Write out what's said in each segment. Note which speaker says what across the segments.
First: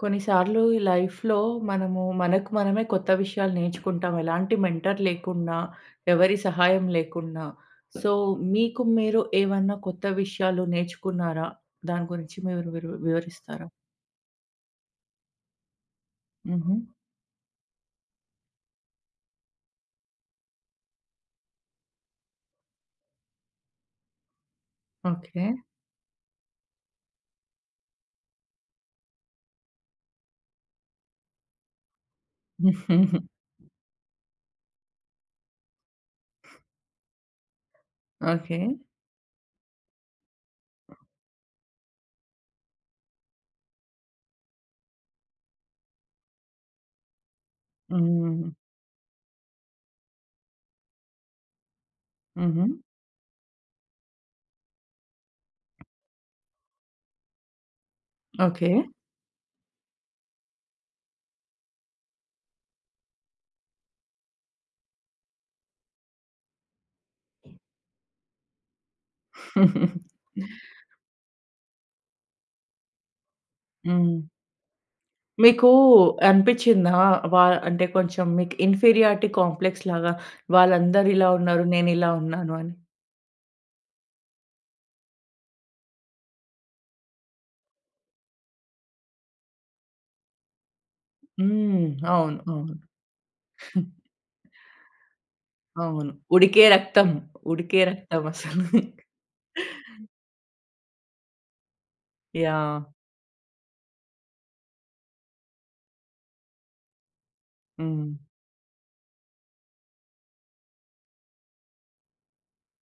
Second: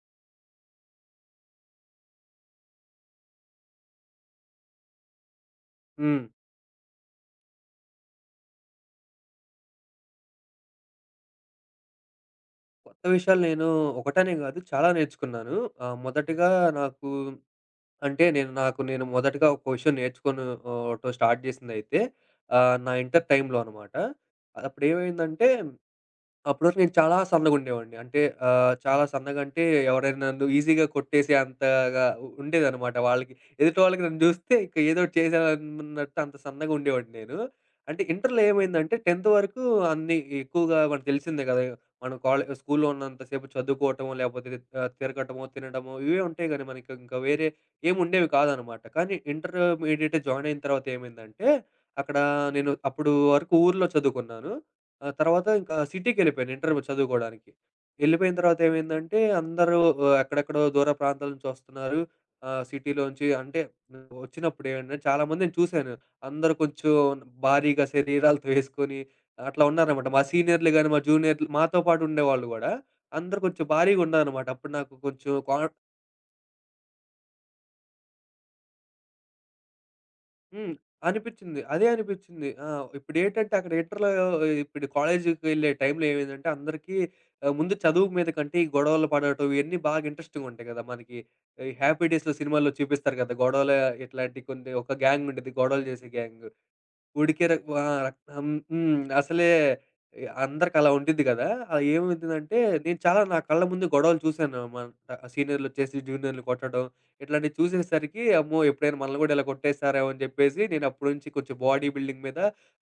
Speaker 1: కొన్నిసార్లు ఈ లైఫ్‌లో మనము మనకు మనమే కొత్త విషయాలు నేర్చుకుంటాం. ఎలాంటి మెంటర్ లేకున్నా,
Speaker 2: హ్మ్.
Speaker 1: ఎవరి సహాయం లేకున్నా. సో, మీకు మీరు ఏమన్నా కొత్త విషయాలు నేర్చుకున్నారా? దాని గురించి మీరు
Speaker 2: కొత్త విషయాలు నేను
Speaker 1: వివరిస్తారా?
Speaker 2: ఒకటనే గాదు చాలా నేర్చుకున్నాను. మొదటిగా
Speaker 1: హుహు.
Speaker 2: నాకు అంటే నేను నాకు నేను మొదటగా ఒక విషయం నేర్చుకొను ఓటం స్టార్ట్ జేసిందయితే నా ఇంటర్ టైమ్‌లో అనమాట.
Speaker 1: ఓకే.
Speaker 2: అప్పుడేమైందంటే అప్పటివరకు నేను చాలా సన్నగుండేవాడిని. అంటే చాలా సన్నగంటే ఎవరైనా నన్ను ఈజీగా కొట్టేసే అంతగా ఉండేదనమాట వాళ్ళకి. ఎదుటి వాళ్ళకి నన్ను జూస్తే ఇంక ఏదోటి చేసేయాలన్నట్టు అంత సన్నగా ఉండేవాడిని నేను. అంటే ఇంటర్‌లో
Speaker 1: ఓకే.
Speaker 2: ఏమైందంటే 10థ్ వరకు అన్నీ ఎక్కువగా మనకు తెలిసిందే గదా! మనం కాలే స్కూల్‌లో ఉన్నంత సేపు చదువుకోవటమో, లేపోతే తిరగటమో, తినడమో ఇవే ఉంటాయి గానీ మనకి ఇంకా వేరే ఏముండేవి
Speaker 1: హ్మ్.
Speaker 2: కాదనమాట. కానీ ఇంటర్మీడియేట్ జాయిన్ అయిన తర్వాత ఏమైందంటే, అక్కడ
Speaker 1: హుహు.
Speaker 2: నేను అప్పుడు వరకు ఊర్లో చదువుకున్నాను. ఆ తర్వాత ఇంకా సిటీకెళ్ళిపోయాను ఇంటర్ చదువుకోవడానికి. ఎళ్ళిపోయిన తర్వాత
Speaker 1: ఓకే.
Speaker 2: ఏమైందంటే అందరూ ఎక్కడెక్కడో దూర ప్రాంతాల నుంచి వస్తున్నారు. సిటీలోంచి అంటే వచ్చినప్పుడు ఏంటంటే చాలామందిని చూసాను. అందరూ కొంచెం భారీగా శరీరాలతో వేసుకొని అట్లా ఉన్నారనమాట. మా సీనియర్‌లు గాని, మా జూనియర్‌లు మాతో పాటు ఉండేవాళ్ళు గూడా అందరూ కొంచెం భారీగా
Speaker 1: హ్మ్.
Speaker 2: ఉన్నారనమాట. అప్పుడు నాకు కొంచెం
Speaker 1: మీకు
Speaker 2: కాన్
Speaker 1: అనిపిచ్చిందా? వా అంటే కొంచెం మీకు ఇన్ఫీరియారిటీ కాంప్లెక్స్‌లాగా
Speaker 2: హ్మ్.
Speaker 1: వాళ్ళందరూ ఇలా
Speaker 2: అనిపిచ్చింది.
Speaker 1: ఉన్నారు,
Speaker 2: అదే
Speaker 1: నేనిలా
Speaker 2: అనిపిచ్చింది.
Speaker 1: ఉన్నాను
Speaker 2: ఆ!
Speaker 1: అని?
Speaker 2: ఇప్పుడేంటంటే అక్కడ ఇంటర్‌లో ఇప్పుడు కాలేజీకెళ్ళే టైంలో ఏమైందంటే అందరికీ ముందు చదువు మీద కంటే ఈ గొడవలు పడటం ఇయన్నీ బాగా ఇంట్రెస్టింగ్‌గా ఉంటాయి కదా! మనకి ఈ
Speaker 1: హ్మ్.
Speaker 2: హ్యాపీ డేస్‌లో
Speaker 1: అవును,
Speaker 2: సినిమాల్లో
Speaker 1: అవును.
Speaker 2: చూపిస్తారు కదా! గొడవలు ఇట్లాంటి కొన్ని ఒక గ్యాంగ్ ఉండిద్ది. గొడవలు చేసే
Speaker 1: అవును.
Speaker 2: గ్యాంగ్.
Speaker 1: ఉడికే రక్తం.
Speaker 2: ఉడికే ర
Speaker 1: ఉడికే
Speaker 2: ఆ!
Speaker 1: రక్తం
Speaker 2: హ్మ్.
Speaker 1: అసలు.
Speaker 2: హ్మ్. అసలే అందరికి అలా ఉండిద్ది కదా! అది ఏమైందంటే
Speaker 1: యాహ్!
Speaker 2: నేను చాలా నా కళ్ళ ముందు గొడవలు చూసాననమాట. సీనియర్‌లొచ్చేసి జూనియర్‌లు కొట్టడం ఇట్లాంటివి
Speaker 1: హ్మ్.
Speaker 2: చూసేసరికి అమ్మో! ఎప్పుడైనా మనల్ని కూడా ఇలా కొట్టేస్తారేమో అని చెప్పేసి నేను అప్పటి నుంచి కొంచెం బాడీ బిల్డింగ్ మీద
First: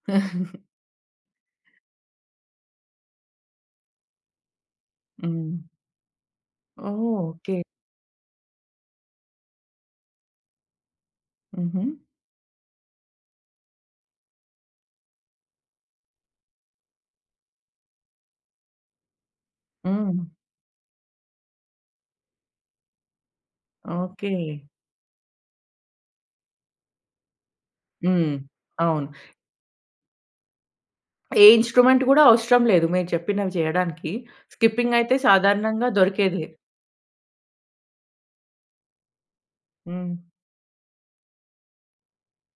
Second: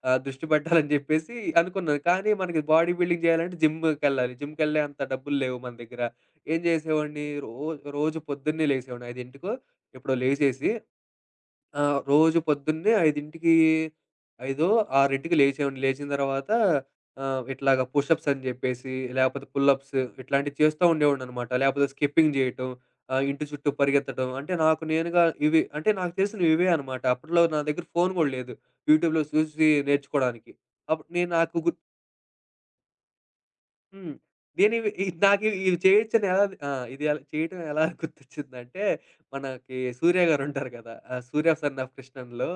Speaker 2: దృష్టి పెట్టాలని చెప్పేసి అనుకున్నాను. కానీ మనకి బాడీ బిల్డింగ్ చేయాలంటే జిమ్‌కెళ్ళాలి. జిమ్‌కెళ్ళే అంత డబ్బులు
Speaker 1: హ్మ్.
Speaker 2: లేవు మన దగ్గర. ఏం
Speaker 1: ఓహ్!
Speaker 2: చేసేవాడిని రో
Speaker 1: ఓకే.
Speaker 2: రోజు పొద్దున్నే లేసేవాడిని 5కి ఎప్పుడో లేసేసి ఆ!
Speaker 1: హుహు.
Speaker 2: రోజు పొద్దున్నే 5కి 5 6కి లేచేవాడిని. లేచిన తర్వాత ఇట్లాగ పుషప్స్ అని జెప్పేసి, లేపోతే పుల్లప్స్
Speaker 1: హ్మ్.
Speaker 2: ఇట్లాంటివి చేస్తా ఉండేవాడిననమాట. లేపోతే స్కిప్పింగ్ జేయటం, ఇంటి చుట్టూ పరిగెత్తడం.
Speaker 1: ఓకే.
Speaker 2: అంటే నాకు నేనుగా ఇవి అంటే నాకు తెలిసినవి ఇవే అనమాట. అప్పట్లో నా దగ్గర ఫోను గూడా
Speaker 1: హ్మ్.
Speaker 2: లేదు.
Speaker 1: అవును.
Speaker 2: యూట్యూబ్‌లో చూసి నేర్చుకోవడానికి. అప్పుడు నేను
Speaker 1: ఏ
Speaker 2: నాకు గు
Speaker 1: ఇన్‌స్ట్రుమెంట్ గూడా అవసరం లేదు మీరు చెప్పినవి చేయడానికి.
Speaker 2: హ్మ్. నేనివి
Speaker 1: స్కిప్పింగ్
Speaker 2: ఇది
Speaker 1: అయితే
Speaker 2: నాకు ఇది
Speaker 1: సాధారణంగా
Speaker 2: చేయొచ్చని ఎలా
Speaker 1: దొరికేదే.
Speaker 2: ఆ! ఇది ఎలా చేయటం ఎలా గుర్తొచ్చిందంటే, మనకి
Speaker 1: హ్మ్.
Speaker 2: 'సూర్య' గారుంటారు కదా! 'సూర్య సన్ ఆఫ్ కృష్ణన్‌లో'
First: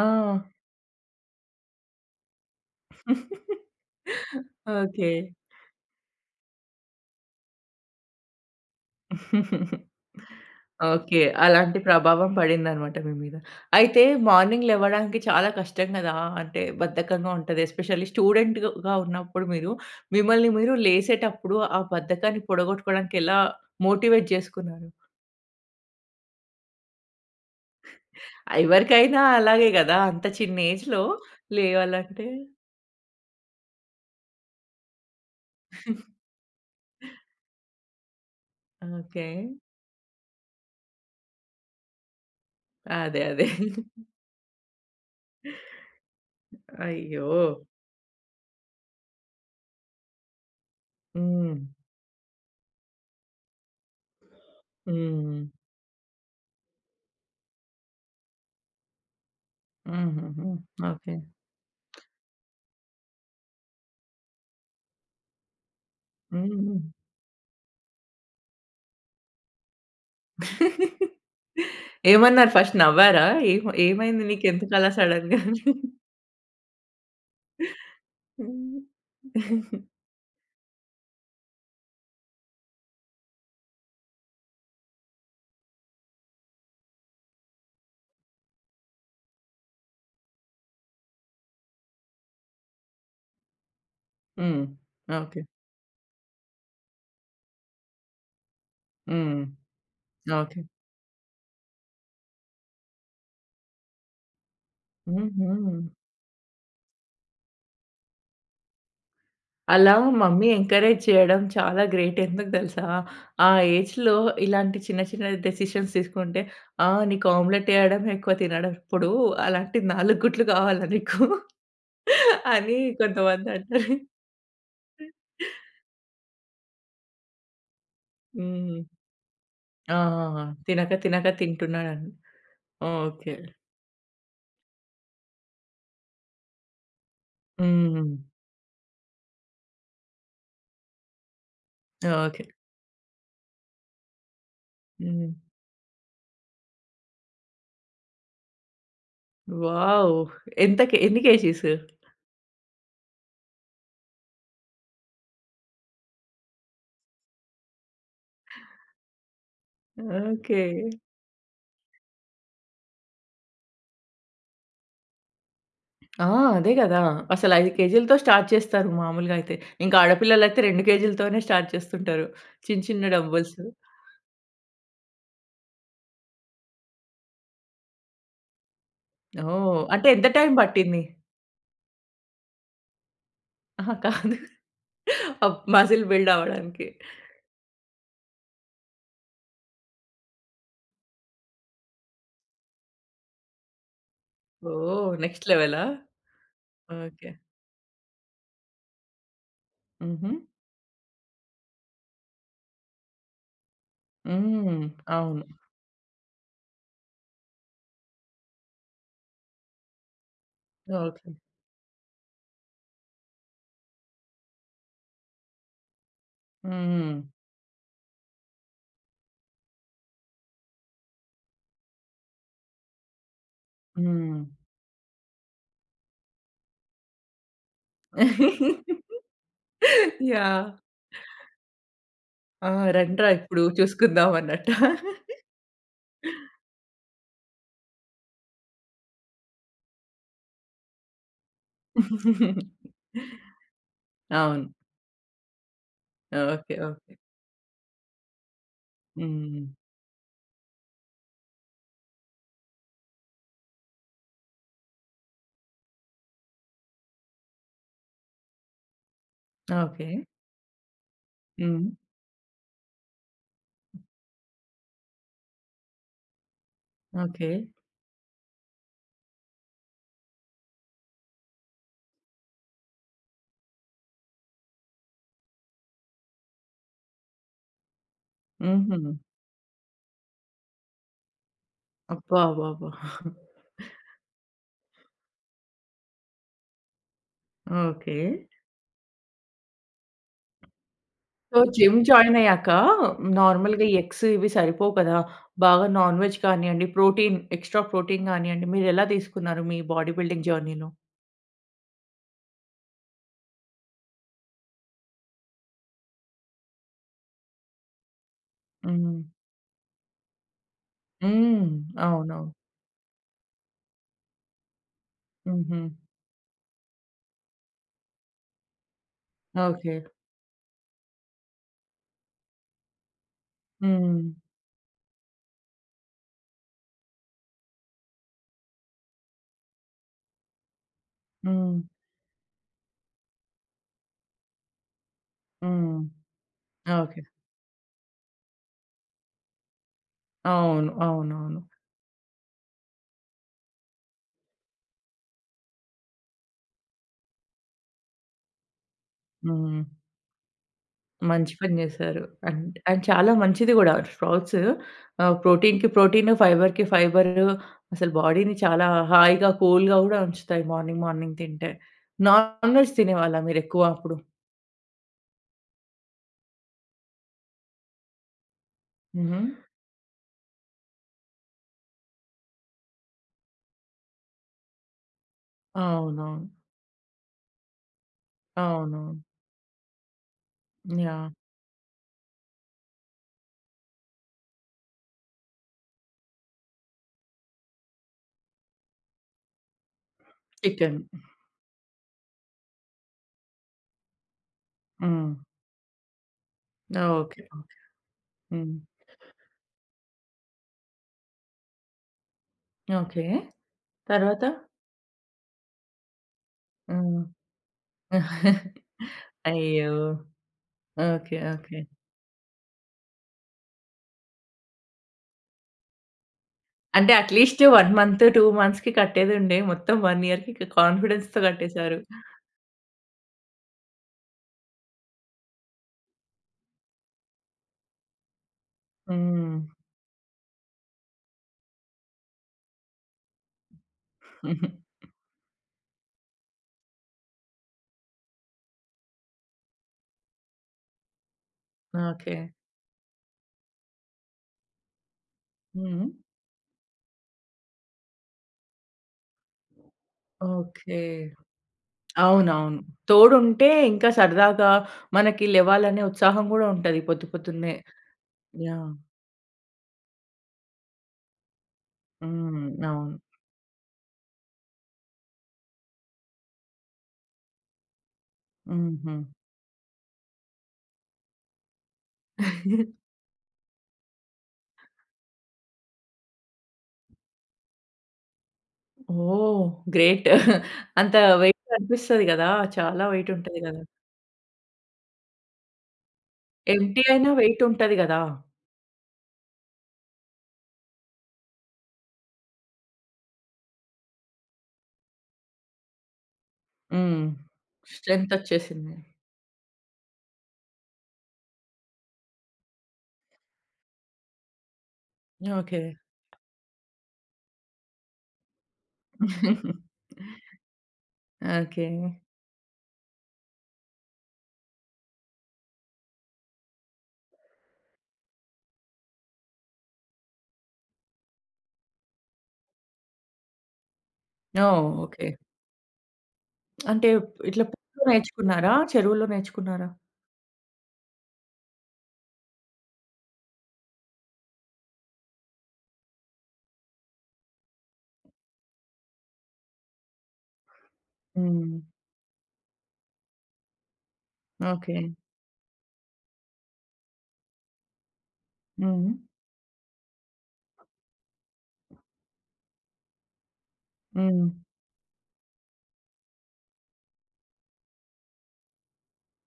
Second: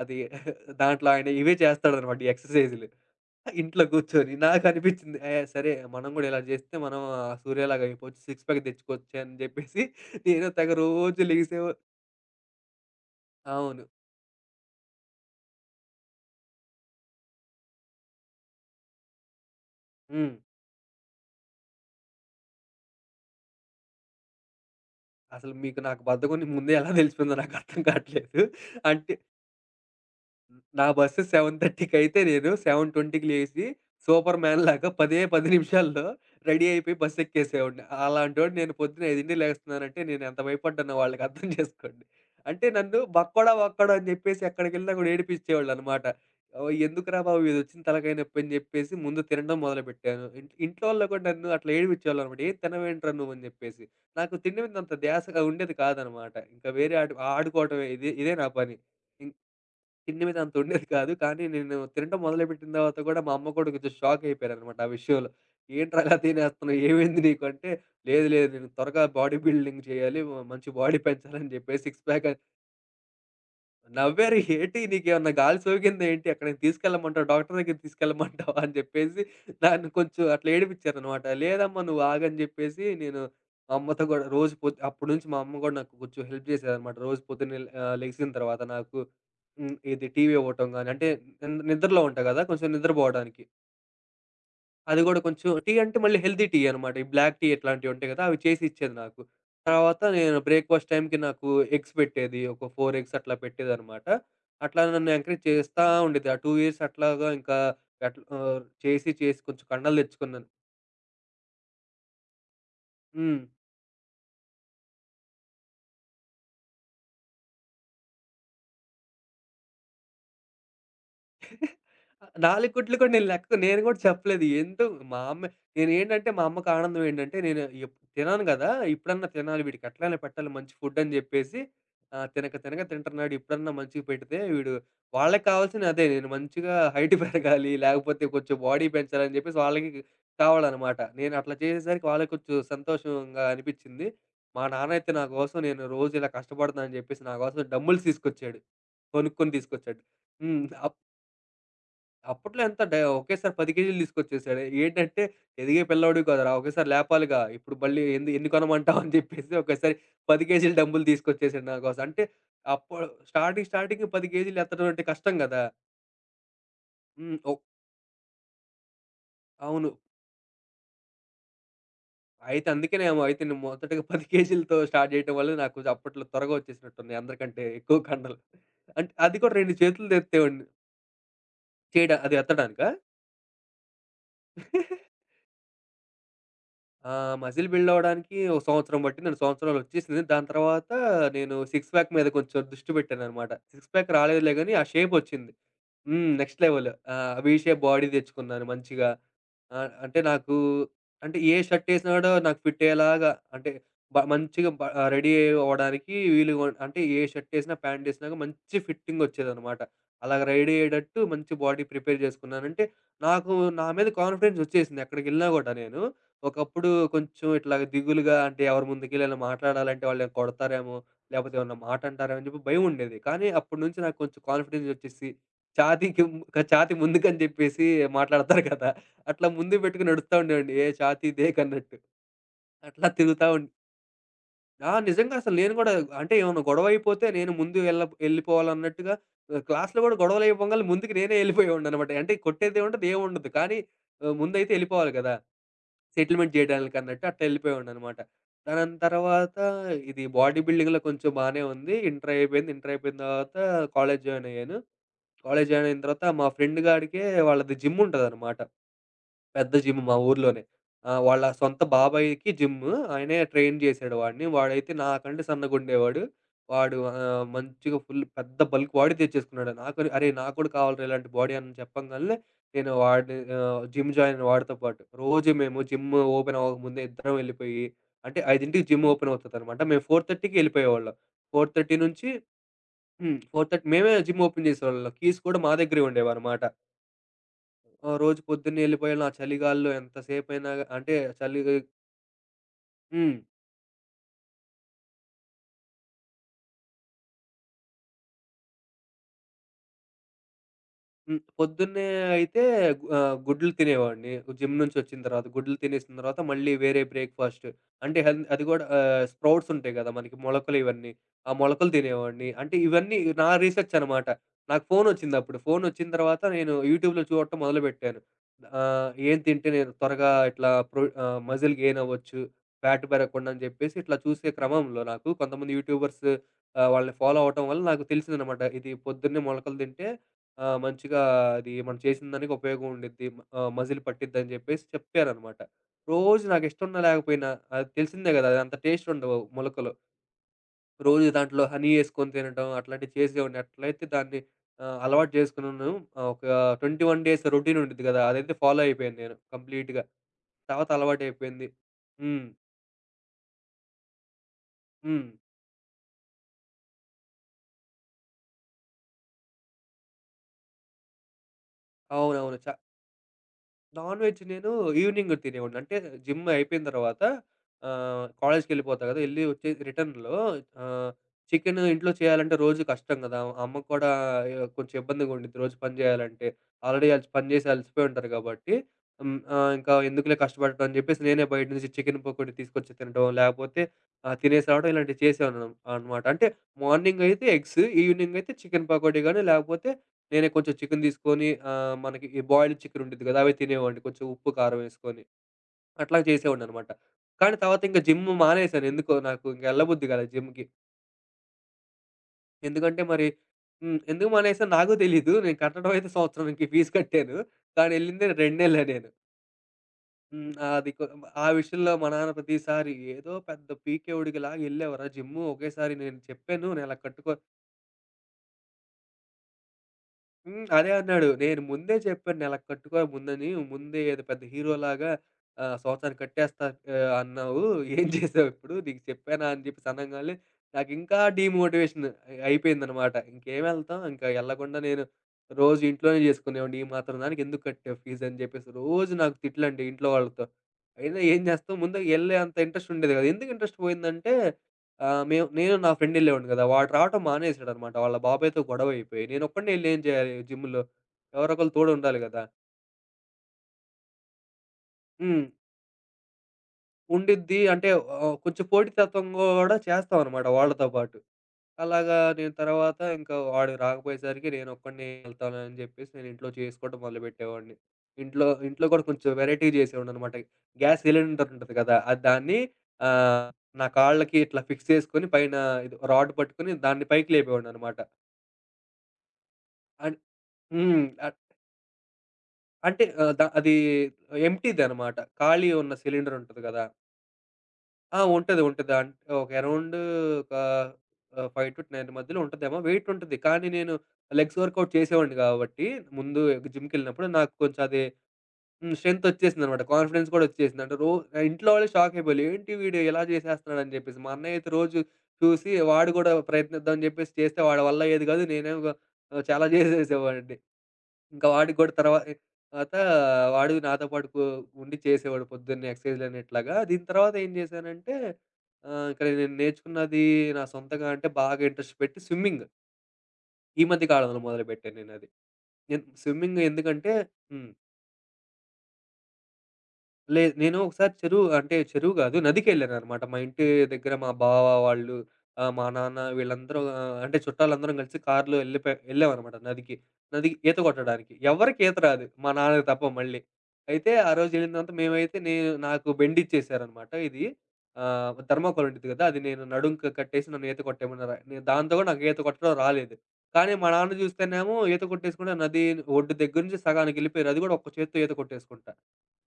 Speaker 1: ఆ!
Speaker 2: అది దాంట్లో ఆయన ఇవే చేస్తాడనమాట ఈ ఎక్సర్‌సైజులు. ఇంట్లో కూర్చొని.
Speaker 1: ఓకే,
Speaker 2: నాకనిపించింది ఏ సరే మనం గూడా ఇలా చేస్తే మనం 'సూర్యలాగా' అయిపోవచ్చు. సిక్స్ ప్యాక్ తెచ్చుకోవచ్చు అని జెప్పేసి నేను తెగ
Speaker 1: ఓకే.
Speaker 2: రోజు లెగిసే
Speaker 1: అలాంటి ప్రభావం పడిందనమాట మీ మీద.
Speaker 2: అవును.
Speaker 1: అయితే మార్నింగ్ లెవ్వడానికి చాలా కష్టం గదా! అంటే బద్ధకంగా ఉంటది. ఎస్పెషల్లీ స్టూడెంట్‌గా ఉన్నప్పుడు మీరు
Speaker 2: హ్మ్.
Speaker 1: మిమ్మల్ని మీరు లేసేటప్పుడు ఆ బద్ధకాన్ని పొడగొట్టుకోవడానికి ఎలా మోటివేట్ జేసుకున్నారు?
Speaker 2: అసలు మీకు నాకు బద్ధకం ముందే ఎలా తెలిసిపోయిందో నాకర్థం కాట్లేదు. అంటే
Speaker 1: ఎవరికైనా అలాగే గదా! అంత చిన్న
Speaker 2: నా
Speaker 1: ఏజ్‌లో
Speaker 2: బస్సు 7:30కైతే
Speaker 1: లేవాలంటే
Speaker 2: నేను 7:20కి లేసి సూపర్ మ్యాన్ లాగా పదే 10 నిమిషాల్లో రెడీ అయిపోయి బస్సు ఎక్కేసేవాడిని. అలాంటోడిని నేను పొద్దున
Speaker 1: ఓకే.
Speaker 2: 5కి లేస్తున్నానంటే నేను ఎంత భయపడ్డానో వాళ్ళకి అర్థం చేసుకోండి. అంటే నన్ను
Speaker 1: అదే, అదే.
Speaker 2: బక్కోడా, బక్కోడా అని జెప్పేసి ఎక్కడికెళ్ళినా గూడా ఏడిపిచ్చేవాళ్ళనమాట. ఓహ్! ఎందుకురా
Speaker 1: అయ్యో!
Speaker 2: బాబు ఇదొచ్చిన తలకాయ నొప్పి అని జెప్పేసి ముందు తినడం మొదలుపెట్టాను. ఇంట్లో వాళ్ళు కూడా నన్ను
Speaker 1: హ్మ్.
Speaker 2: అట్లా ఏడిపిచ్చేవాళ్ళనమాట. "ఏం తినవేంట్రా నువ్వు" అని జెప్పేసి. నాకు తిండి మీద అంత ధ్యాస
Speaker 1: హ్మ్.
Speaker 2: ఉండేది కాదనమాట. ఇంకా వేరే ఆడుకోవటమే ఇదే ఇదే నా పని. ఇం తిండి మీద
Speaker 1: హుహుహు.
Speaker 2: అంత ఉండేది కాదు.
Speaker 1: ఓకే.
Speaker 2: కానీ నేను తినటం మొదలుపెట్టిన తర్వాత కూడా మా అమ్మ కూడా కొంచెం షాక్ అయిపోయారనమాట ఆ విషయంలో. "ఏంట్రా ఇలా
Speaker 1: హ్మ్.
Speaker 2: తినేస్తున్నావు? ఏమైంది నీకు?" అంటే, "లేదు లేదు నేను త్వరగా బాడీ బిల్డింగ్ చేయాలి. మంచి బాడీ పెంచాలని" చెప్పేసి సిక్స్ ప్యాక్
Speaker 1: ఏమన్నారు ఫస్ట్ నవ్వారా? ఏం ఏమైంది
Speaker 2: నవ్వారు. "ఏంటి
Speaker 1: నీకెందుకలా
Speaker 2: నీకేమన్నా
Speaker 1: సడెన్‌గా
Speaker 2: గాలి
Speaker 1: అని?
Speaker 2: సోకిందా ఏంటి? ఎక్కడికి తీసుకెళ్ళమంటావా? డాక్టర్ దగ్గరికి తీసుకెళ్ళమంటావా?" అని
Speaker 1: హ్మ్.
Speaker 2: చెప్పేసి నన్ను కొంచెం అట్లా ఏడిపిచ్చారనమాట. "లేదమ్మా నువ్వు ఆగని" చెప్పేసి నేను మా అమ్మతో గూడా రోజు పొద్ అప్పటినుంచి మా అమ్మ గూడా నాకు కొంచెం హెల్ప్ చేసేదనమాట. రోజు పొద్దున్నే లెగిసిన తర్వాత నాకు హ్మ్. ఇది టీవీ ఇవ్వటం గాని అంటే నిద్రలో ఉంటా గదా! కొంచెం నిద్రపోవడానికి.
Speaker 1: హ్మ్.
Speaker 2: అది గూడా
Speaker 1: ఓకే.
Speaker 2: కొంచెం టీ అంటే మళ్ళీ హెల్తీ టీ అనమాట. ఈ బ్లాక్ టీ ఇట్లాంటివుంటాయి గదా! అవి చేసి ఇచ్చేది నాకు.
Speaker 1: హ్మ్.
Speaker 2: తర్వాత నేను
Speaker 1: ఓకే.
Speaker 2: బ్రేక్‌ఫాస్ట్ టైంకి నాకు ఎగ్స్ పెట్టేది. ఒక 4 ఎగ్స్ అట్లా పెట్టేదనమాట. అట్లా నన్ను ఎంకరేజ్
Speaker 1: హుహు.
Speaker 2: చేస్తా ఉండేది. ఆ 2 ఇయర్స్ అట్లాగా ఇంకా అట్లా చేసి చేసి కొంచెం
Speaker 1: అలా
Speaker 2: కండలు తెచ్చుకున్నాను.
Speaker 1: మమ్మీ ఎంకరేజ్ చేయడం చాలా గ్రేట్. ఎందుకు తెలుసా?
Speaker 2: హ్మ్.
Speaker 1: ఆ ఏజ్‌లో ఇలాంటి చిన్న చిన్న డెసిషన్స్ తీసుకుంటే, "ఆ! నీకు ఆమ్లెట్ ఎయడమే ఎక్కువ తినడం. ఇప్పుడు అలాంటి 4 గుట్లు కావాలా నీకు?"
Speaker 2: 4
Speaker 1: అని
Speaker 2: గుడ్లు కూడా నేను
Speaker 1: కొంతమంది
Speaker 2: లెక్క నేను
Speaker 1: అంటారు.
Speaker 2: కూడా చెప్పలేదు. ఎంతో మా అమ్మ నేనేంటంటే మా అమ్మకి ఆనందం ఏంటంటే నేను తినను గదా!
Speaker 1: హ్మ్.
Speaker 2: ఇప్పుడన్నా తినాలి వీడికి
Speaker 1: ఆ!
Speaker 2: ఎట్లైనా
Speaker 1: ఆ! ఆ!
Speaker 2: పెట్టాలి మంచి
Speaker 1: తినక
Speaker 2: ఫుడ్ అని
Speaker 1: తినక
Speaker 2: జెప్పేసి
Speaker 1: తింటున్నాడని.
Speaker 2: తినక తినక తింటున్నాడు.
Speaker 1: ఓకే.
Speaker 2: ఇప్పుడన్నా మంచిగా పెడితే వీడు వాళ్ళకి కావాల్సింది అదే. నేను మంచిగా హైట్ పెరగాలి
Speaker 1: హ్మ్.
Speaker 2: లేకపోతే కొంచెం బాడీ పెంచాలని జెప్పేసి వాళ్ళకి కావాలనమాట. నేను అట్లా చేసేసరికి వాళ్ళకి
Speaker 1: ఓకే.
Speaker 2: కొంచెం సంతోషంగా అనిపిచ్చింది. మా నాన్న అయితే నా
Speaker 1: హ్మ్.
Speaker 2: కోసం నేను రోజు ఇలా కష్టపడుతున్నానని జెప్పేసి నా కోసం డంబుల్స్ తీసుకొచ్చాడు. కొనుక్కొని తీసుకొచ్చాడు.
Speaker 1: వావ్!
Speaker 2: హ్మ్. అప్
Speaker 1: ఎంతకి ఎన్ని కేజీస్?
Speaker 2: అప్పట్లో ఎంత డ ఒకేసారి 10 కేజీలు తీసుకొచ్చేసాడు. ఏంటంటే ఎదిగే పిల్లోడివి కాదురా! ఒకేసారి లేపాలిగా. ఇప్పుడు మళ్ళీ ఎన్ని కొనమంటావు అని చెప్పేసి ఒకేసారి 10
Speaker 1: ఓకే.
Speaker 2: కేజీలు డంబులు తీసుకొచ్చేసాడు నా కోసం. అంటే అప్పుడు స్టార్టింగ్ 10 కేజీలు ఎత్తడం అంటే కష్టం గదా!
Speaker 1: ఆ! అదే గదా!
Speaker 2: హ్మ్.
Speaker 1: అసలు
Speaker 2: ఒక్
Speaker 1: 5 కేజీలతో స్టార్ట్ చేస్తారు మామూలుగా అయితే.
Speaker 2: అవును.
Speaker 1: ఇంకా ఆడపిల్లలైతే 2 కేజీలతోనే స్టార్ట్ చేస్తుంటారు.
Speaker 2: అయితే
Speaker 1: చిన్న చిన్న
Speaker 2: అందుకేనేమో అయితే నేను
Speaker 1: డంబెల్స్.
Speaker 2: మొదటగా 10 కేజీలతో స్టార్ట్ చేయడం వల్ల నాకు కొంచెం అప్పట్లో త్వరగా వచ్చేసినట్టున్నాయి అందరికంటే ఎక్కువ కండలు. అంటే అది కూడా 2
Speaker 1: ఓహ్! అంటే
Speaker 2: చేతులతో
Speaker 1: ఎంత టైం
Speaker 2: ఎత్తేవాడిని.
Speaker 1: పట్టింది?
Speaker 2: అది ఎత్తడానికా?
Speaker 1: అహా! కాదు. అప్ మజిల్ బిల్డ్ అవ్వడానికి.
Speaker 2: ఆ! మజిల్ బిల్డ్ అవ్వడానికి ఒక సంవత్సరం పట్టిందండి. సంవత్సరంలో వచ్చేసింది. దాని తర్వాత నేను సిక్స్ ప్యాక్ మీద కొంచెం దృష్టి పెట్టాననమాట. సిక్స్ ప్యాక్ రాలేదులే గానీ ఆ
Speaker 1: ఓహ్! నెక్స్ట్
Speaker 2: షేపొచ్చింది.
Speaker 1: లెవెలా?
Speaker 2: హ్మ్. Next level.
Speaker 1: Okay.
Speaker 2: 'V shape' body తెచ్చుకున్నాను మంచిగా. ఆహ్, అంటే
Speaker 1: హుహు.
Speaker 2: నాకు అంటే ఏ షర్టేసినా గూడా నాకు ఫిట్టయ్యేలాగా అంటే బ మంచిగా
Speaker 1: హ్మ్.
Speaker 2: బ ఆహ్, రెడీ
Speaker 1: అవును.
Speaker 2: అవ్వడానికి వీలుగా అంటే ఏ షర్టేసినా, ప్యాంటేసినా గూడా మంచి ఫిట్టింగొచ్చేదనమాట. అలాగ రెడీ అయ్యేటట్టు
Speaker 1: ఓకే.
Speaker 2: మంచి బాడీ ప్రిపేర్ జేసుకున్నానంటే, నాకు నా మీద కాన్ఫిడెన్సొచ్చేసింది ఎక్కడికెళ్ళినా గూడా నేను. ఒకప్పుడు
Speaker 1: హ్మ్.
Speaker 2: కొంచెం ఇట్లాగ దిగులుగా అంటే ఎవరి ముందుకెళ్ళి ఏమైనా మాట్లాడాలంటే వాళ్ళేమైనా కొడతారేమో, లేపోతే ఏమన్నా మాటంటారేమో అని జెప్పి భయముండేది. కానీ అప్పటి నుంచి నాకు కొంచెం
Speaker 1: హ్మ్.
Speaker 2: కాన్ఫిడెన్సొచ్చేసి ఛాతీకి ఛాతీ ముందుకని చెప్పేసి మాట్లాడతారు కదా! అట్లా ముందు పెట్టుకొని నడుస్తా
Speaker 1: యాహ్!
Speaker 2: ఉండేవాడిని. ఏ ఛాతీ దేకన్నట్టు.
Speaker 1: ఆ!
Speaker 2: అట్లా
Speaker 1: రండ్రా
Speaker 2: తిరుగుతా ఉం
Speaker 1: ఇప్పుడు చూసుకుందాం అన్నట్టా?
Speaker 2: ఆ! నిజంగా అసలు నేను గూడా అంటే ఏమన్నా గొడవ అయిపోతే నేను ముందు ఎళ్ళ ఎళ్ళిపోవాలన్నట్టుగా క్లాస్‌లో గూడా గొడవలు అయిపోంగాల్నే ముందుకి నేనే ఎళ్ళిపోయేవాడిననమాట. అంటే కొట్టేదేముండదు, ఏముండదు. కానీ
Speaker 1: అవును.
Speaker 2: ముందైతే ఎళ్ళిపోవాలి కదా! Settlement
Speaker 1: okay, okay.
Speaker 2: చేయడానికన్నట్టు అట్లా ఎళ్ళిపోయేవాడిననమాట. దాని తర్వాత
Speaker 1: హ్మ్.
Speaker 2: ఇది బాడీ బిల్డింగ్‌లో కొంచెం బానే ఉంది. ఇంటర్ అయిపోయింది. ఇంటర్ అయిపోయిన తర్వాత కాలేజ్ జాయిన్ అయ్యాను. కాలేజ్ జాయిన్ అయిన తర్వాత మా ఫ్రెండ్ గాడికే వాళ్ళది జిమ్ ఉంటదనమాట. పెద్ద జిమ్
Speaker 1: ఓకే.
Speaker 2: మా ఊర్లోనే. వాళ్ళ సొంత
Speaker 1: హ్మ్.
Speaker 2: బాబాయికి జిమ్. ఆయనే ట్రైన్ చేసాడు వాడిని. వాడైతే నాకంటే సన్నగుండేవాడు. వాడు
Speaker 1: ఓకే.
Speaker 2: మంచిగా ఫుల్ పెద్ద బల్క్ వాడే తెచ్చేసుకున్నాడు. నాకు అరేయ్! నాకు కూడా కావాలిరా ఇలాంటి బాడీ అని చెప్పంగాల్నే నేను వాడిని జిమ్ జాయిన్ అయిన వాడితో పాటు రోజు మేము జిమ్ ఓపెన్ అవ్వకముందే ఇద్దరం వెళ్ళిపోయి అంటే 5కి జిమ్
Speaker 1: హుహు.
Speaker 2: ఓపెన్ అవుతదనమాట. మేము 4:30కి వెళ్ళిపోయేవాళ్ళం. 4:30 నుంచి
Speaker 1: అబ్బబ్బబ్బా!
Speaker 2: హ్మ్. 4:30 మేమే జిమ్ ఓపెన్ చేసేవాళ్ళం. కీస్ కూడా మా దగ్గరే ఉండేవనమాట.
Speaker 1: ఓకే.
Speaker 2: రోజు పొద్దున్నే ఎళ్ళిపోయేళ్ళం. ఆ చలిగాలిలో ఎంతసేపయినా అంటే
Speaker 1: సో,
Speaker 2: చలిగా
Speaker 1: జిమ్ జాయిన్ అయ్యాక
Speaker 2: హ్మ్.
Speaker 1: నార్మల్‌గా ఈ ఎగ్స్ ఇవి సరిపోవు కదా! బాగా నాన్ వెజ్ కానియండి, ప్రోటీన్ ఎక్స్‌ట్రా ప్రోటీన్ కానియండి, మీరెలా తీసుకున్నారు మీ బాడీ బిల్డింగ్ జర్నీలో?
Speaker 2: హ్మ్. పొద్దున్నే అయితే గుడ్లు తినేవాడిని. జిమ్ నుంచొచ్చిన తర్వాత. గుడ్లు తినేసిన తర్వాత మళ్ళీ వేరే బ్రేక్‌ఫాస్ట్ అంటే అది గూడా
Speaker 1: హ్మ్.
Speaker 2: స్ప్రౌట్స్ ఉంటాయి గదా! మనకి మొలకలు ఇవన్నీ. ఆ
Speaker 1: హ్మ్.
Speaker 2: మొలకలు
Speaker 1: అవునవును.
Speaker 2: తినేవాడిని. అంటే ఇవన్నీ నా రీసెర్చ్ అనమాట. నాకు ఫోనొచ్చిందప్పుడు.
Speaker 1: హుహు.
Speaker 2: ఫోనొచ్చిన తర్వాత నేను యూట్యూబ్‌లో చూడటం మొదలుపెట్టాను. ఏం తింటే నేను
Speaker 1: ఓకే.
Speaker 2: త్వరగా ఇట్లా మజిల్ గెయిన్ అవ్వచ్చు, ఫ్యాట్ పెరగకుండా అని జెప్పేసి ఇట్లా
Speaker 1: హ్మ్.
Speaker 2: చూసే క్రమంలో నాకు కొంతమంది యూట్యూబర్స్ వాళ్ళని ఫాలో అవ్వటం వల్ల నాకు తెలిసిందనమాట. ఇది పొద్దున్నే మొలకలు తింటే ఆ! మంచిగా అది
Speaker 1: హ్మ్.
Speaker 2: మనం చేసిన దానికి ఉపయోగం ఉండిద్ది. మజిల్ పట్టిద్దని జెప్పేసి చెప్పారనమాట.
Speaker 1: హ్మ్.
Speaker 2: రోజు నాకిష్టమున్నా
Speaker 1: ఓకే.
Speaker 2: లేకపోయినా అది తెలిసిందే గదా! అది అంత టేస్ట్ ఉండవు మొలకలు.
Speaker 1: అవును.
Speaker 2: రోజు
Speaker 1: అవునవును.
Speaker 2: దాంట్లో హనీ యేసుకొని తినటం అట్లాంటివి చేసేవాడిని. అట్లయితే దాన్ని అలవాటు చేసుకున్నాను. ఒక 21 డేస్ రొటీన్ ఉండిద్ది గదా! అదైతే ఫాలో అయిపోయాను నేను
Speaker 1: హ్మ్.
Speaker 2: కంప్లీట్‌గా. తర్వాత
Speaker 1: మంచి
Speaker 2: అలవాటయిపోయింది.
Speaker 1: పని జేశారు.
Speaker 2: హ్మ్.
Speaker 1: అండ్ అండ్ చాలా మంచిది గూడా స్ప్రౌట్స్,
Speaker 2: హ్మ్.
Speaker 1: ఆహ్, ప్రోటీన్‌కి ప్రోటీన్, ఫైబర్‌కి ఫైబర్ అసలు బాడీని చాలా హాయిగా, కూల్‌గా గూడా ఉంచుతాయి మార్నింగ్, మార్నింగ్ తింటే.
Speaker 2: అవునవును.
Speaker 1: నాన్ వెజ్ తినేవాళ్ళా మీరెక్కువ అప్పుడు?
Speaker 2: నాన్ వెజ్ నేను ఈవినింగ్ తినేవాడిని. అంటే జిమ్ అయిపోయిన తర్వాత కాలేజ్‌కెళ్ళిపోతా కదా!
Speaker 1: హుహు.
Speaker 2: ఎళ్లి వచ్చే రిటర్న్‌లో ఆహ్, చికెను ఇంట్లో చేయాలంటే రోజు కష్టం కదా! అమ్మకు కూడా కొంచెం ఇబ్బందిగా ఉండిద్ది రోజు పని
Speaker 1: అవునవును.
Speaker 2: చేయాలంటే. ఆల్రెడీ ఆళ్ళు పని చేసి అలసిపోయి ఉంటారు కాబట్టి
Speaker 1: అవునవును.
Speaker 2: హ్మ్. ఇంకా ఎందుకులే కష్టపడటం అని చెప్పేసి
Speaker 1: యాహ్!
Speaker 2: నేనే బయట నుంచి చికెను పకోడీ తీసుకొచ్చి తినడం, లేకపోతే తినేసి రావడం ఇలాంటివి చేసేవాడిని అన్నమాట. అంటే మార్నింగ్ అయితే ఎగ్స్, ఈవినింగ్ అయితే చికెను పకోడీ గాని లేకపోతే నేనే కొంచెం
Speaker 1: చికెన్.
Speaker 2: చికెన్ తీసుకొని మనకి ఈ బాయిల్డ్ చికెన్ ఉండిద్ది కదా! అవి తినేవాడిని కొంచెం ఉప్పు, కారం వేసుకొని.
Speaker 1: హ్మ్.
Speaker 2: అట్లా చేసేవాడిననమాట.
Speaker 1: ఓకే.
Speaker 2: కానీ తర్వాత ఇంక జిమ్
Speaker 1: హ్మ్.
Speaker 2: మానేశాను. ఎందుకో నాకు ఇంక ఎళ్ళబుద్ధి కాలేదు జిమ్‌కి. ఎందుకంటే
Speaker 1: ఓకే.
Speaker 2: మరి హ్మ్. ఎందుకు
Speaker 1: తర్వాత?
Speaker 2: మానేసానో నాకు తెలీదు. నేను కట్టడం అయితే సంవత్సరానికి ఫీజు
Speaker 1: హ్మ్.
Speaker 2: కట్టాను. కానీ ఎళ్ళింది 2 నెలలే నేను.
Speaker 1: అయ్యో!
Speaker 2: హ్మ్. అది కొ
Speaker 1: ఓకే,
Speaker 2: ఆ
Speaker 1: ఓకే.
Speaker 2: విషయంలో మా నాన్న ప్రతిసారి "ఏదో పెద్ద పీకేవోడికిలాగా ఎళ్ళావురా జిమ్ము. ఒకేసారి నేను చెప్పాను. నేను అలా
Speaker 1: అంటే
Speaker 2: కట్టుకో"
Speaker 1: అట్‌లీస్ట్ 1 మంత్, 2 మంత్స్‌కి కట్టేదుండే. మొత్తం 1 ఇయర్‌కి
Speaker 2: హ్మ్. అదే అన్నాడు.
Speaker 1: కాన్ఫిడెన్స్‌తో
Speaker 2: నేను ముందే
Speaker 1: కట్టేశారు.
Speaker 2: చెప్పాను. "నెలకు కట్టుకో ముందని. ముందే ఏదో పెద్ద హీరోలాగా సంవత్సరానికి కట్టేస్తా అన్నావు. ఏం చేసావిప్పుడు? నీకు చెప్పానా?"
Speaker 1: హ్మ్.
Speaker 2: అని చెప్పేసి అనంగాల్నే నాకింకా డీమోటివేషన్ అయి అయిపోయిందనమాట. ఇంకేమెళ్తాం, ఇంకా ఎళ్ళకుండా నేను రోజు ఇంట్లోనే చేసుకునేవాడిని. "ఈ మాత్రం దానికి ఎందుకు కట్టావు ఫీజ్" అని చెప్పేసి రోజు నాకు తిట్లండి ఇంట్లో వాళ్ళతో. అయినా ఏం చేస్తాం, ముందు ఎళ్ళే
Speaker 1: ఓకే.
Speaker 2: అంత ఇంట్రెస్ట్ ఉండేది కాదు. ఎందుకు ఇంట్రెస్ట్ పోయిందంటే ఆహ్, మేము నేను నా
Speaker 1: హ్మ్.
Speaker 2: ఫ్రెండ్ ఎళ్ళేవాడిని కదా! వాడు రావటం మానేసాడనమాట. వాళ్ళ బాబాయ్‌తో గొడవయిపోయి. నేనొక్కడినే ఎళ్లి ఏం చేయాలి జిమ్‌లో?
Speaker 1: ఓకే.
Speaker 2: ఎవరోకళ్ళు తోడుండాలి కదా!
Speaker 1: అవునవును. తోడుంటే ఇంకా సరదాగా మనకి
Speaker 2: హ్మ్.
Speaker 1: లెవ్వాలనే ఉత్సాహం గూడా ఉంటది పొద్దు
Speaker 2: ఉండిద్ది
Speaker 1: పొద్దున్నే.
Speaker 2: అంటే కొంచెం
Speaker 1: యాహ్!
Speaker 2: పోటీతత్వం గూడా చేస్తామనమాట వాళ్ళతో పాటు. అలాగా నేను
Speaker 1: హ్మ్.
Speaker 2: తర్వాత
Speaker 1: అవును.
Speaker 2: ఇంకా వాడు రాకపోయేసరికి నేనొక్కడినే ఎళ్తాను అని చెప్పేసి నేను ఇంట్లో చేసుకోవడం మొదలుపెట్టేవాడిని. ఇంట్లో ఇంట్లో కూడా
Speaker 1: హుహు.
Speaker 2: కొంచెం వెరైటీ చేసేవాడిననమాట. గ్యాస్ సిలిండర్ ఉంటది కదా! దాన్ని ఆహ్, నా కాళ్ళకి ఇట్లా ఫిక్స్ చేసుకొని పైన ఇది రాడ్ పట్టుకొని దాన్ని పైకి లేపేవాడిననమాట.
Speaker 1: ఓహ్! గ్రేట్.
Speaker 2: హ్మ్.
Speaker 1: అంత
Speaker 2: అ
Speaker 1: వెయిట్ అనిపిస్తది గదా!
Speaker 2: అంటే
Speaker 1: చాలా వెయిట్
Speaker 2: ఆహ్, ద
Speaker 1: ఉంటది
Speaker 2: అది
Speaker 1: గదా!
Speaker 2: ఎంప్టీదనమాట. ఖాళీ ఉన్న సిలిండర్ ఉంటది గదా!
Speaker 1: ఎంప్టీ అయినా వెయిట్ ఉంటది
Speaker 2: ఆ!
Speaker 1: గదా!
Speaker 2: ఉంటది. ఉంటది. ఒక అరౌండ్ ఒక 5-9 మధ్యలో ఉంటదేమో వెయిట్ ఉంటది. కానీ నేను లెగ్స్ వర్కౌట్ చేసేవాడిని గాబట్టి ముందు
Speaker 1: హ్మ్.
Speaker 2: జిమ్‌కెళ్ళినప్పుడు నాకు కొంచెం అది
Speaker 1: స్ట్రెంత్
Speaker 2: హ్మ్.
Speaker 1: ఒచ్చేసింది.
Speaker 2: స్ట్రెంత్ ఒచ్చేసిందనమాట. కాన్ఫిడెన్స్ గూడా ఒచ్చేసింది. అంటే రో ఆ ఇంట్లో వాళ్ళే షాక్ అయిపోయాళ్ళు. ఏంటి వీడు ఇలా చేసేస్తున్నాడని జెప్పేసి. మా అన్నయ్య అయితే రోజు చూసి
Speaker 1: ఓకే,
Speaker 2: వాడు గూడా ప్రయత్నిద్దాం అని జెప్పేసి చేస్తే వాడి వల్ల అయ్యేది గాదు. నేనేమో చాలా జేసేసేవాడిని. ఇంకా వాడికి
Speaker 1: ఓకే.
Speaker 2: గూడా తర్వా త వాడు నాతో పాటు కూ ఉండి చేసేవాడు పొద్దున్నే ఎక్సర్‌సైజ్‌లని ఇట్లాగా. దీని తర్వాత ఏం చేశానంటే ఇక్కడ నేను నేర్చుకున్నది నా సొంతంగా అంటే బాగా ఇంట్రెస్ట్ పెట్టి స్విమ్మింగ్. ఈ మధ్య కాలంలో
Speaker 1: ఓహ్!
Speaker 2: మొదలుపెట్టాను నేనది.
Speaker 1: ఓకే.
Speaker 2: నేను స్విమ్మింగ్
Speaker 1: అంటే
Speaker 2: ఎందుకంటే
Speaker 1: ఇట్లా
Speaker 2: హ్మ్.
Speaker 1: పుక్‌లో నేర్చుకున్నారా? చెరువులో నేర్చుకున్నారా?
Speaker 2: లేదు. నేను ఒకసారి చెరువు అంటే చెరువు గాదు. నదికెళ్ళాననమాట. మా ఇంటి దగ్గర మా బావ వాళ్ళు, మా నాన్న వీళ్ళందరూ అంటే చుట్టాలందరం కలిసి కారులో ఎళ్ళామనమాట నదికి. నదికి ఈత కొట్టడానికి.
Speaker 1: హ్మ్.
Speaker 2: ఎవ్వరికీ ఈత రాదు. మా నాన్నకి తప్ప మళ్ళీ. అయితే ఆ రోజు ఎళ్ళిందంతా
Speaker 1: ఓకే.
Speaker 2: మేమైతే నేను నాకు బెండిచ్చేసారనమాట ఇది. థర్మాకోల్ ఉండిద్ది
Speaker 1: హ్మ్.
Speaker 2: కదా! అది నేను నడుంకి కట్టేసి నన్ను ఈత కొట్టేయమన్నారు. నేను దాంతో కూడా నాకు ఈత కొట్టడం రాలేదు. కానీ మా నాన్న
Speaker 1: హ్మ్.
Speaker 2: చూస్తేనేమో ఈత కొట్టేసుకుంటే నది ఒడ్డు దగ్గర నుంచి సగానికెళ్ళిపోయారు. అది కూడా ఒక్క చేత్తో ఈత కొట్టేసుకుంటా.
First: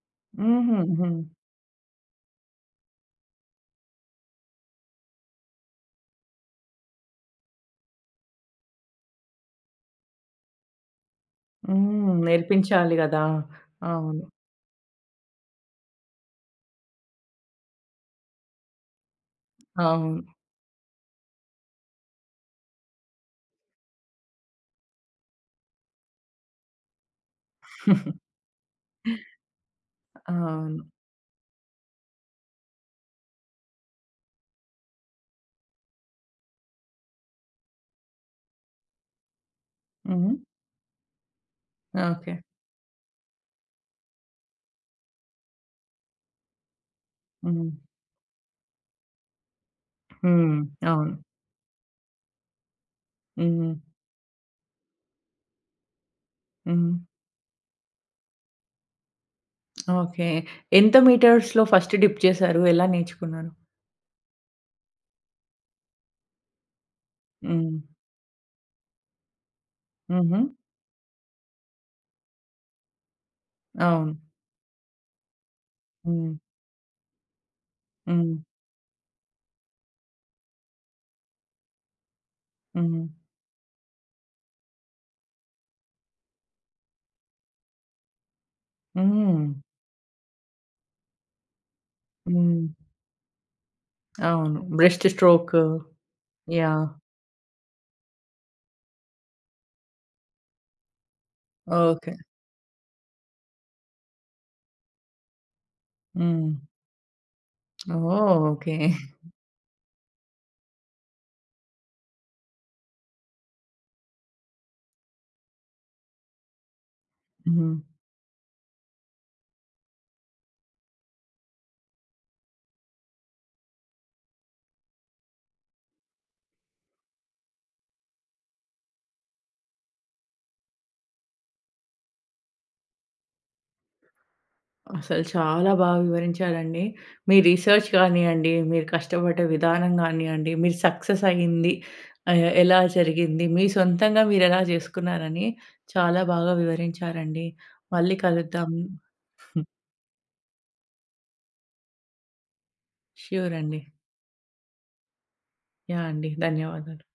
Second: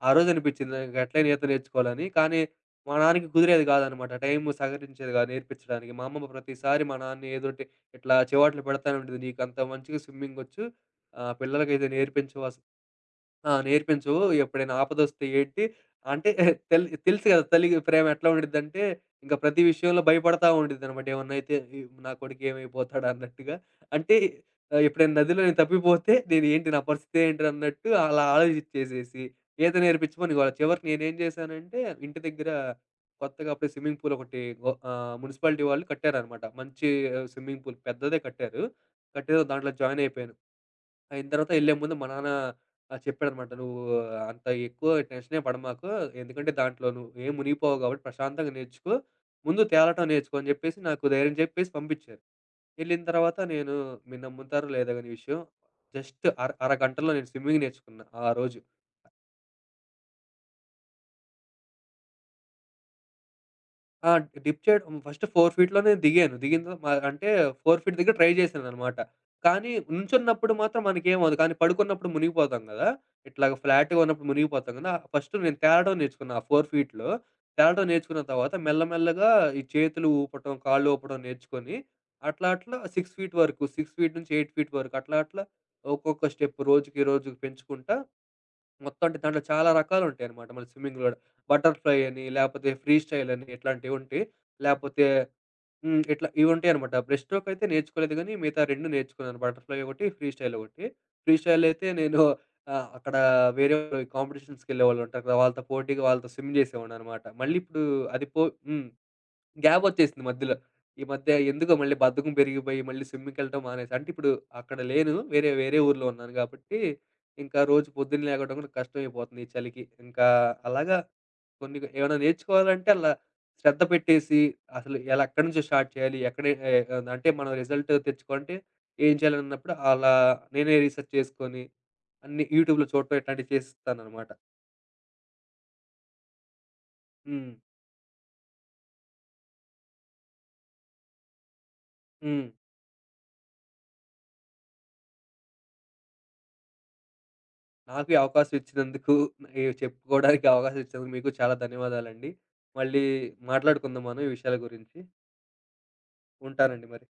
Speaker 2: ఆ రోజు అనిపించింది
Speaker 1: హుహుహు.
Speaker 2: నాకెట్లా
Speaker 1: హ్మ్.
Speaker 2: ఈత నేర్చుకోవాలని. కానీ మా నాన్నకి కుదిరేది కాదనమాట. టైం సహకరించేది కాదు నేర్పించడానికి. మా అమ్మమ్మ ప్రతిసారి మా నాన్ని ఏదోటి ఇట్లా చెవాట్లు పెడతానే ఉండేది. "నీకంత మంచిగా స్విమ్మింగొచ్చు పిల్లలకైతే
Speaker 1: హ్మ్.
Speaker 2: నేర్పించవు అసలు"
Speaker 1: నేర్పించాలి గదా!
Speaker 2: ఆ! నేర్పించవు.
Speaker 1: అవును.
Speaker 2: ఎప్పుడైనా ఆపదొస్తే ఏంటి అంటే తెలుసు కదా! తల్లి ప్రేమ ఎట్లా ఉండిద్దంటే, ఇంక ప్రతి విషయంలో
Speaker 1: అవును.
Speaker 2: భయపడతా ఉండిద్దనమాట. ఏమన్నా అయితే ఈ నా కొడుకు ఏమైపోతాడా అన్నట్టుగా. అంటే ఎప్పుడైనా నదిలో నేను తప్పిపోతే నేను ఏంటి నా పరిస్థితి ఏంటి అన్నట్టు అలా ఆలోచించేసేసి, ఈత నేర్పించమని గోల.
Speaker 1: అవును.
Speaker 2: చివరికి నేనేం చేశానంటే, ఇంటి దగ్గర కొత్తగా అప్పుడే స్విమ్మింగ్ పూల్ ఒకటి మున్సిపాలిటీ వాళ్ళు కట్టారనమాట. మంచి స్విమ్మింగ్ పూల్ పెద్దదే కట్టారు. కట్టేదో దాంట్లో జాయిన్ అయిపోయాను.
Speaker 1: హ్మ్.
Speaker 2: అయిన తర్వాత ఎళ్ళే ముందు మా నాన్న
Speaker 1: ఓకే.
Speaker 2: చెప్పాడనమాట. "నువ్వు అంత ఎక్కువ టెన్షనే పడమాకు. ఎందుకంటే దాంట్లో నువ్వు ఏం
Speaker 1: హ్మ్.
Speaker 2: మునిగిపోవు కాబట్టి ప్రశాంతంగా నేర్చుకో. ముందు తేలటం నేర్చుకో" అని
Speaker 1: హ్మ్.
Speaker 2: చెప్పేసి నాకు
Speaker 1: అవును.
Speaker 2: ధైర్యం చెప్పేసి పంపిచ్చారు. ఎళ్ళిన తర్వాత
Speaker 1: హ్మ్.
Speaker 2: నేను మీరు నమ్ముతారో లేదో గాని ఈ విషయం జస్ట్
Speaker 1: హ్మ్.
Speaker 2: అరగంటలో నేను స్విమ్మింగ్ నేర్చుకున్నా ఆ రోజు.
Speaker 1: ఓకే. ఎంత మీటర్స్‌లో ఫస్ట్ డిప్ చేశారు? ఎలా నేర్చుకున్నారు?
Speaker 2: ఆ! డిప్ చేయడం ఫస్ట్ 4 ఫీట్‌లోనే దిగాను. దిగిన తర్వా మా అంటే
Speaker 1: హ్మ్.
Speaker 2: 4 ఫీట్ దగ్గర ట్రై చేశాననమాట. కానీ
Speaker 1: హుహు.
Speaker 2: నుంచున్నప్పుడు మాత్రం మనకేమవ్వదు. కానీ పడుకున్నప్పుడు మునిగిపోతాం కదా! ఇట్లాగ ఫ్లాట్‌గా
Speaker 1: అవును.
Speaker 2: ఉన్నప్పుడు మునిగిపోతాం కదా! ఫస్ట్ నేను తేలడం
Speaker 1: హ్మ్.
Speaker 2: నేర్చుకున్నా ఆ 4 ఫీట్‌లో. తేలడం నేర్చుకున్న
Speaker 1: హ్మ్.
Speaker 2: తర్వాత మెల్లమెల్లగా ఈ చేతులు ఊపటం, కాళ్ళు ఊపడం నేర్చుకొని అట్లా అట్లా
Speaker 1: హ్మ్.
Speaker 2: 6 ఫీట్ వరకు, 6 ఫీట్ నుంచి 8 ఫీట్ వరకు అట్లా అట్లా ఒక్కొక్క స్టెప్ రోజుకి రోజుకి పెంచుకుంటా మొత్తం అంటే దాంట్లో
Speaker 1: హ్మ్.
Speaker 2: చాలా రకాలుంటాయనమాట. మన స్విమ్మింగ్‌లో గూడా. బటర్‌ఫ్లై అని,
Speaker 1: హ్మ్.
Speaker 2: లేపోతే ఫ్రీ స్టైల్ అని ఇట్లాంటివుంటాయి.
Speaker 1: అవును.
Speaker 2: లేపోతే
Speaker 1: బ్రెస్ట్ స్ట్రోక్.
Speaker 2: హ్మ్. ఇట్లా
Speaker 1: యాహ్!
Speaker 2: ఇవుంటాయనమాట. బ్రెస్ట్ స్ట్రోక్ అయితే నేర్చుకోలేదు గానీ, మిగతా 2 నేర్చుకున్నాను. బటర్‌ఫ్లై ఒకటి, ఫ్రీ స్టైల్ ఒకటి. ఫ్రీ స్టైల్ అయితే
Speaker 1: ఓకే.
Speaker 2: నేను అక్కడ వేరే కాంపిటీషన్స్‌కెళ్ళేవాళ్ళుంటారు కదా! వాళ్ళతో పోటీగా వాళ్ళతో
Speaker 1: హ్మ్.
Speaker 2: స్విమ్ చేసేవాడిననమాట. మళ్ళీ ఇప్పుడు అది
Speaker 1: ఓహ్!
Speaker 2: పో
Speaker 1: ఓకే.
Speaker 2: హ్మ్. గ్యాపొచ్చేసింది మధ్యలో. ఈ మధ్య ఎందుకో మళ్ళీ బద్ధకం పెరిగిపోయి, మళ్ళీ స్విమ్మింగ్‌కెళ్ళటం మానేసా. అంటే ఇప్పుడు అక్కడ లేను. వేరే, వేరే ఊర్లో ఉన్నాను గాబట్టి, ఇంకా
Speaker 1: హ్మ్.
Speaker 2: రోజు పొద్దున్న లెగడం గూడా కష్టమైపోతుంది ఈ చలికి. ఇంకా అలాగా కొన్ని ఏమైనా నేర్చుకోవాలంటే అలా శ్రద్ధ పెట్టేసి, అసలు ఎలా ఎక్కడి నుంచి స్టార్ట్ చేయాలి? ఎక్కడ అంటే మనం రిజల్ట్ తెచ్చుకోవాలంటే ఏం చేయాలన్నప్పుడు అలా నేనే రీసెర్చ్ చేసుకొని, అన్నీ యూట్యూబ్‌లో చూడటం ఇట్లాంటివి చేస్తాననమాట.
Speaker 1: అసలు చాలా బాగా వివరించారండి. మీ
Speaker 2: హ్మ్.
Speaker 1: రిసర్చ్ కానియండి, మీరు కష్టపడ్డ విధానం గానియండి, మీరు సక్సెస్ అయ్యింది.
Speaker 2: హ్మ్.
Speaker 1: ఆహ్, ఎలా జరిగింది, మీ సొంతంగా మీరెలా జేసుకున్నారని చాలా బాగా వివరించారండి.
Speaker 2: నాకు ఈ
Speaker 1: మళ్ళీ
Speaker 2: అవకాశం
Speaker 1: కలుద్దాం.
Speaker 2: ఇచ్చినందుకు, ఇవి చెప్పుకోవడానికి అవకాశం ఇచ్చినందుకు మీకు చాలా ధన్యవాదాలండి. మళ్ళీ
Speaker 1: షూర్ అండి.
Speaker 2: మాట్లాడుకుందాం మనం ఈ విషయాల గురించి.
Speaker 1: యాహ్! అండి.
Speaker 2: ఉంటానండి
Speaker 1: ధన్యవాదాలు.
Speaker 2: మరి.